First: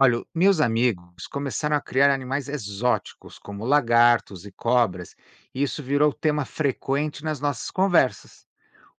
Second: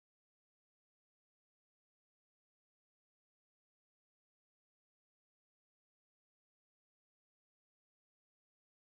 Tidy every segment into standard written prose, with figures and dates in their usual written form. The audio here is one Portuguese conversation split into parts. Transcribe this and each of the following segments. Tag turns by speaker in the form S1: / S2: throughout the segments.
S1: Olha, meus amigos começaram a criar animais exóticos, como lagartos e cobras, e isso virou tema frequente nas nossas conversas.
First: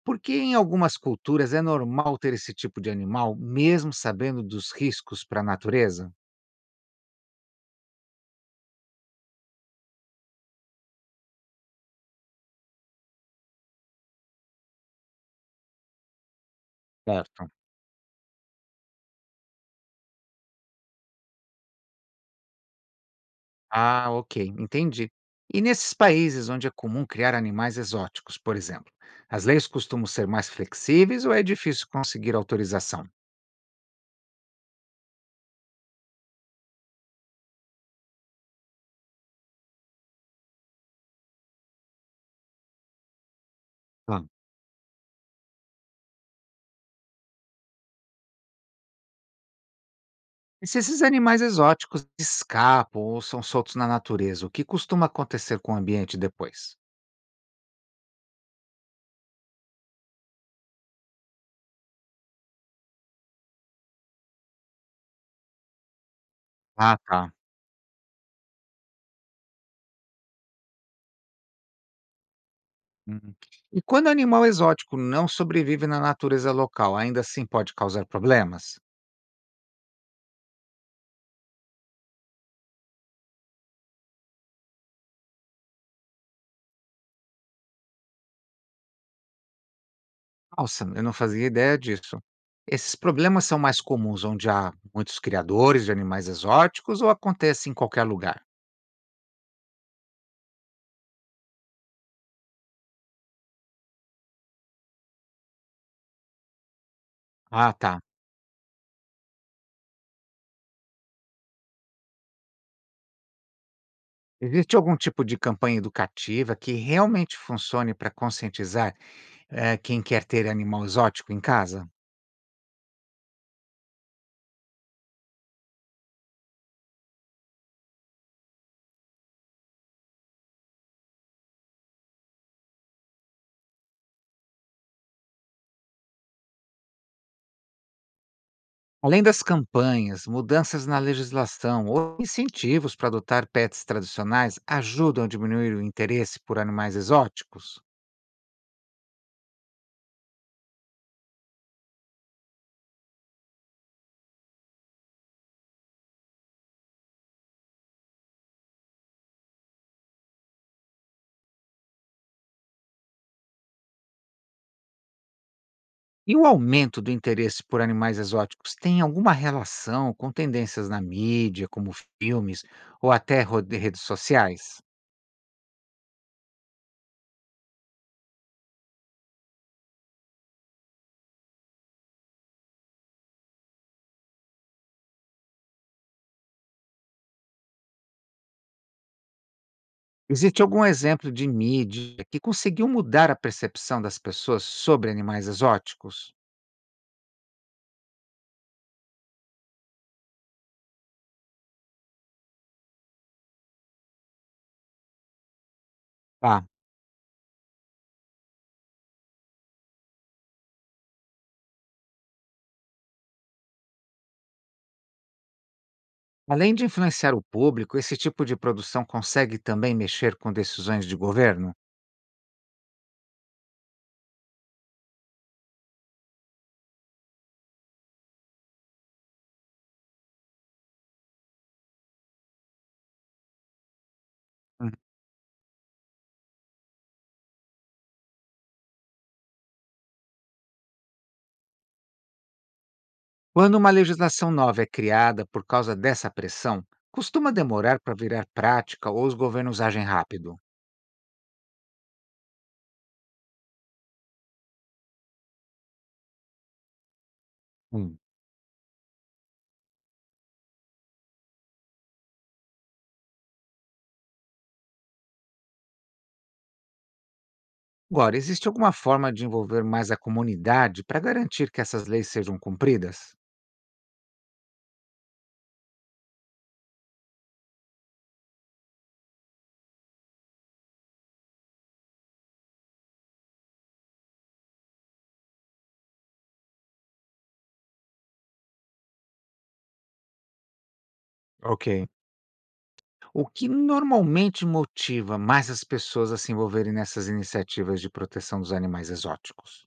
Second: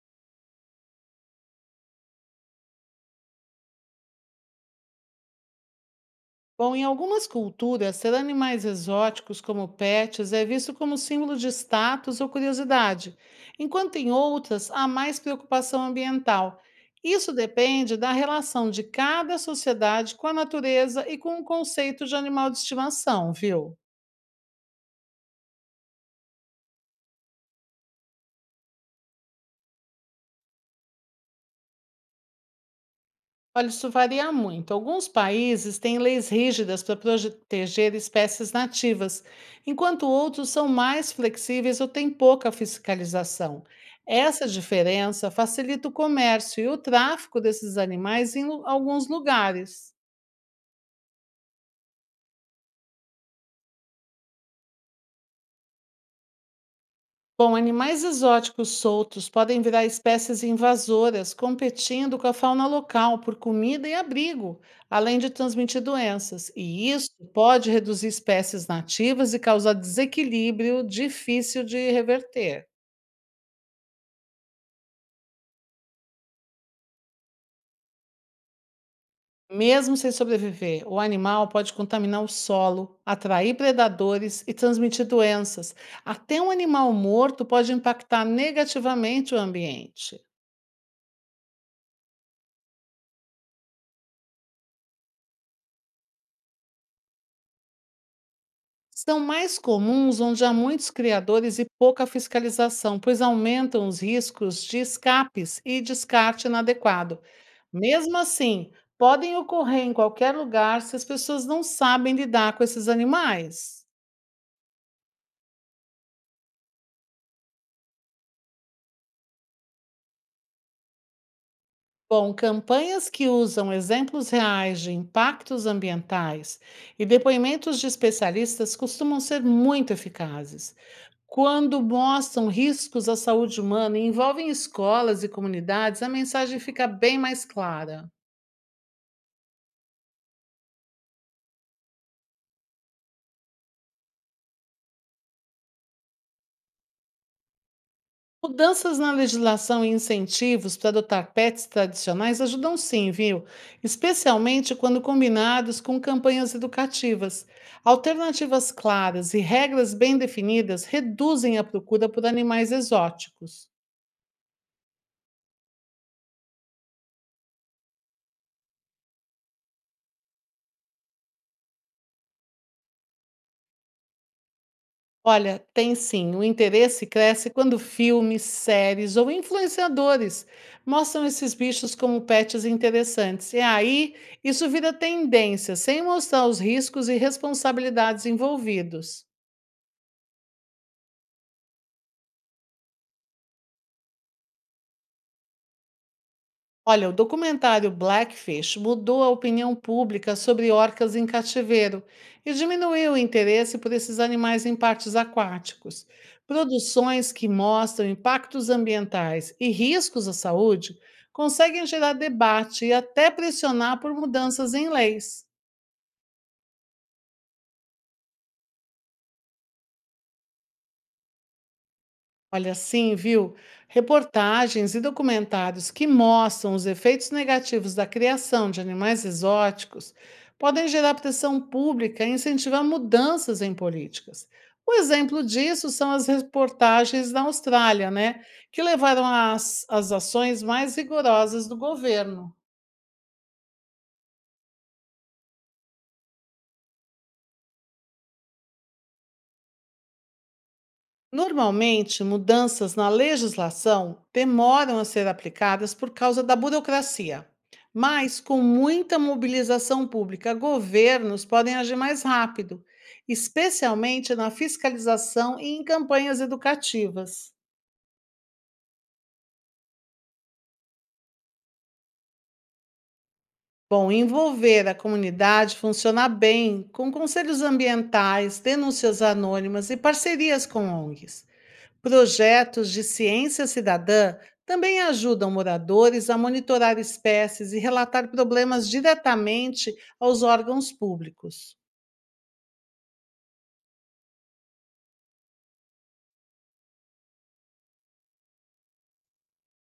S1: Por que em algumas culturas é normal ter esse tipo de animal, mesmo sabendo dos riscos para a natureza?
S2: Bom, em algumas culturas, ter animais exóticos como pets é visto como símbolo de status ou curiosidade, enquanto em outras há mais preocupação ambiental. Isso
S1: Certo.
S2: depende da relação de cada sociedade com a natureza e com o conceito de animal de estimação, viu?
S1: Ah, ok, entendi. E nesses países onde é comum criar animais exóticos, por exemplo, as leis costumam ser mais flexíveis ou é difícil conseguir autorização?
S2: Olha, isso varia muito. Alguns países têm leis rígidas para proteger espécies nativas, enquanto outros são mais flexíveis ou têm pouca fiscalização.
S1: Tá.
S2: Essa diferença facilita o comércio e o tráfico desses animais em alguns lugares.
S1: E se esses animais exóticos escapam ou são soltos na natureza, o que costuma acontecer com o ambiente depois?
S2: Bom, animais exóticos soltos podem virar espécies invasoras, competindo com a fauna local por comida e abrigo, além de transmitir doenças. E
S1: Ah,
S2: isso
S1: tá.
S2: pode reduzir espécies nativas e causar desequilíbrio difícil de reverter.
S1: Uhum. E quando o animal exótico não sobrevive na natureza local, ainda assim pode causar problemas?
S2: Mesmo sem sobreviver, o animal pode contaminar o solo, atrair predadores e transmitir doenças. Até um animal morto pode impactar negativamente o ambiente.
S1: Nossa, eu não fazia ideia disso. Esses problemas são mais comuns onde há muitos criadores de animais exóticos ou acontece em qualquer lugar?
S2: São mais comuns onde há muitos criadores e pouca fiscalização, pois aumentam os riscos de escapes e descarte inadequado.
S1: Ah, tá.
S2: Mesmo assim, podem ocorrer em qualquer lugar se as pessoas não sabem lidar com esses animais.
S1: Existe algum tipo de campanha educativa que realmente funcione para conscientizar quem quer ter animal exótico em casa?
S2: Bom, campanhas que usam exemplos reais de impactos ambientais e depoimentos de especialistas costumam ser muito eficazes. Quando mostram riscos à saúde humana e envolvem escolas e comunidades, a mensagem fica bem mais clara.
S1: Além das campanhas, mudanças na legislação ou incentivos para adotar pets tradicionais ajudam a diminuir o interesse por animais exóticos?
S2: Mudanças na legislação e incentivos para adotar pets tradicionais ajudam sim, viu? Especialmente quando combinados com campanhas educativas. Alternativas claras e regras bem definidas reduzem a procura por animais exóticos.
S1: E o aumento do interesse por animais exóticos tem alguma relação com tendências na mídia, como filmes ou de redes sociais?
S2: Olha, tem sim. O interesse cresce quando filmes, séries ou influenciadores mostram esses bichos como pets interessantes. E aí, isso vira tendência, sem mostrar os riscos e responsabilidades envolvidos.
S1: Existe algum exemplo de mídia que conseguiu mudar a percepção das pessoas sobre animais exóticos?
S2: Olha, o documentário Blackfish mudou a opinião pública sobre orcas em cativeiro e diminuiu o interesse por esses animais em partes aquáticos.
S1: Tá.
S2: Produções que mostram impactos ambientais e riscos à saúde conseguem gerar debate e até pressionar por mudanças em leis.
S1: Além de influenciar o público, esse tipo de produção consegue também mexer com decisões de governo?
S2: Olha, sim, viu? Reportagens e documentários que mostram os efeitos negativos da criação de animais exóticos podem gerar pressão pública e incentivar mudanças em políticas.
S1: Uhum.
S2: Um exemplo disso são as reportagens da Austrália, né? Que levaram às ações mais rigorosas do governo.
S1: Quando uma legislação nova é criada por causa dessa pressão, costuma demorar para virar prática ou os governos agem rápido?
S2: Normalmente, mudanças na legislação demoram a ser aplicadas por causa da burocracia,
S1: Hum.
S2: mas com muita mobilização pública, governos podem agir mais rápido, especialmente na fiscalização e em campanhas educativas.
S1: Agora, existe alguma forma de envolver mais a comunidade para garantir que essas leis sejam cumpridas?
S2: Bom, envolver a comunidade funciona bem com conselhos ambientais, denúncias anônimas e parcerias com ONGs. Projetos de ciência cidadã também ajudam moradores a monitorar espécies e relatar problemas diretamente aos órgãos públicos.
S1: Ok. O que normalmente motiva mais as pessoas a se envolverem nessas iniciativas de proteção dos animais exóticos?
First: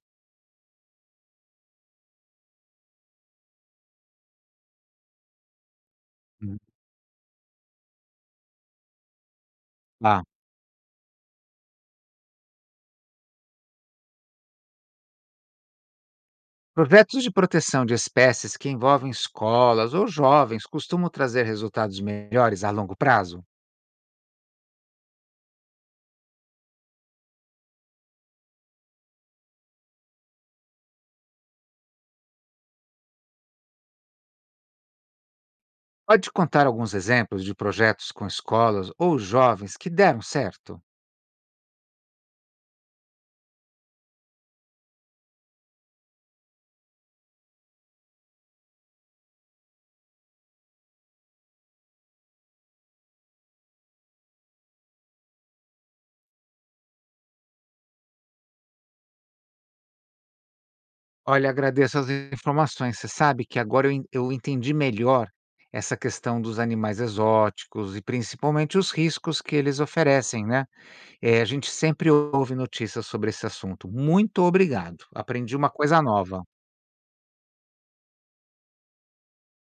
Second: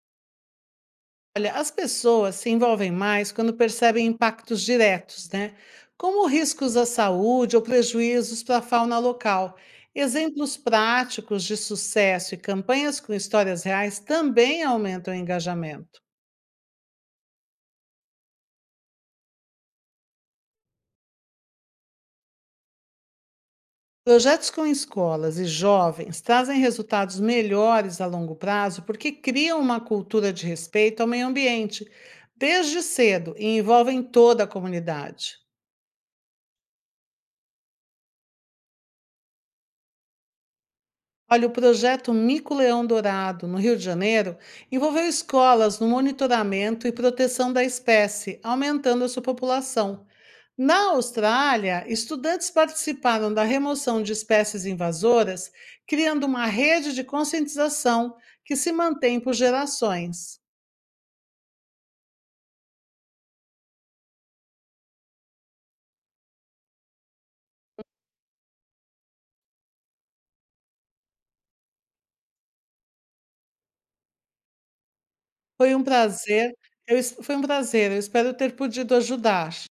S2: Olha, as pessoas se envolvem mais quando percebem impactos diretos, né? Como
S1: Hum.
S2: riscos à saúde ou prejuízos para a fauna local.
S1: Ah,
S2: Exemplos práticos de sucesso e campanhas com histórias reais também aumentam o engajamento.
S1: projetos de proteção de espécies que envolvem escolas ou jovens costumam trazer resultados melhores a longo prazo?
S2: Projetos com escolas e jovens trazem resultados melhores a longo prazo porque criam uma cultura de respeito ao meio ambiente desde cedo e envolvem toda a comunidade.
S1: Pode contar alguns exemplos de projetos com escolas ou jovens que deram certo?
S2: Olha, o projeto Mico Leão Dourado, no Rio de Janeiro, envolveu escolas no monitoramento e proteção da espécie, aumentando a sua população. Na Austrália, estudantes participaram da remoção de espécies invasoras, criando uma rede de conscientização que se mantém por gerações.
S1: Olha, agradeço as informações. Você sabe que agora eu entendi melhor essa questão dos animais exóticos e principalmente os riscos que eles oferecem, né? A gente sempre ouve notícias sobre esse assunto. Muito obrigado. Aprendi uma
S2: Foi um
S1: coisa nova.
S2: prazer, foi um prazer, eu espero ter podido ajudar.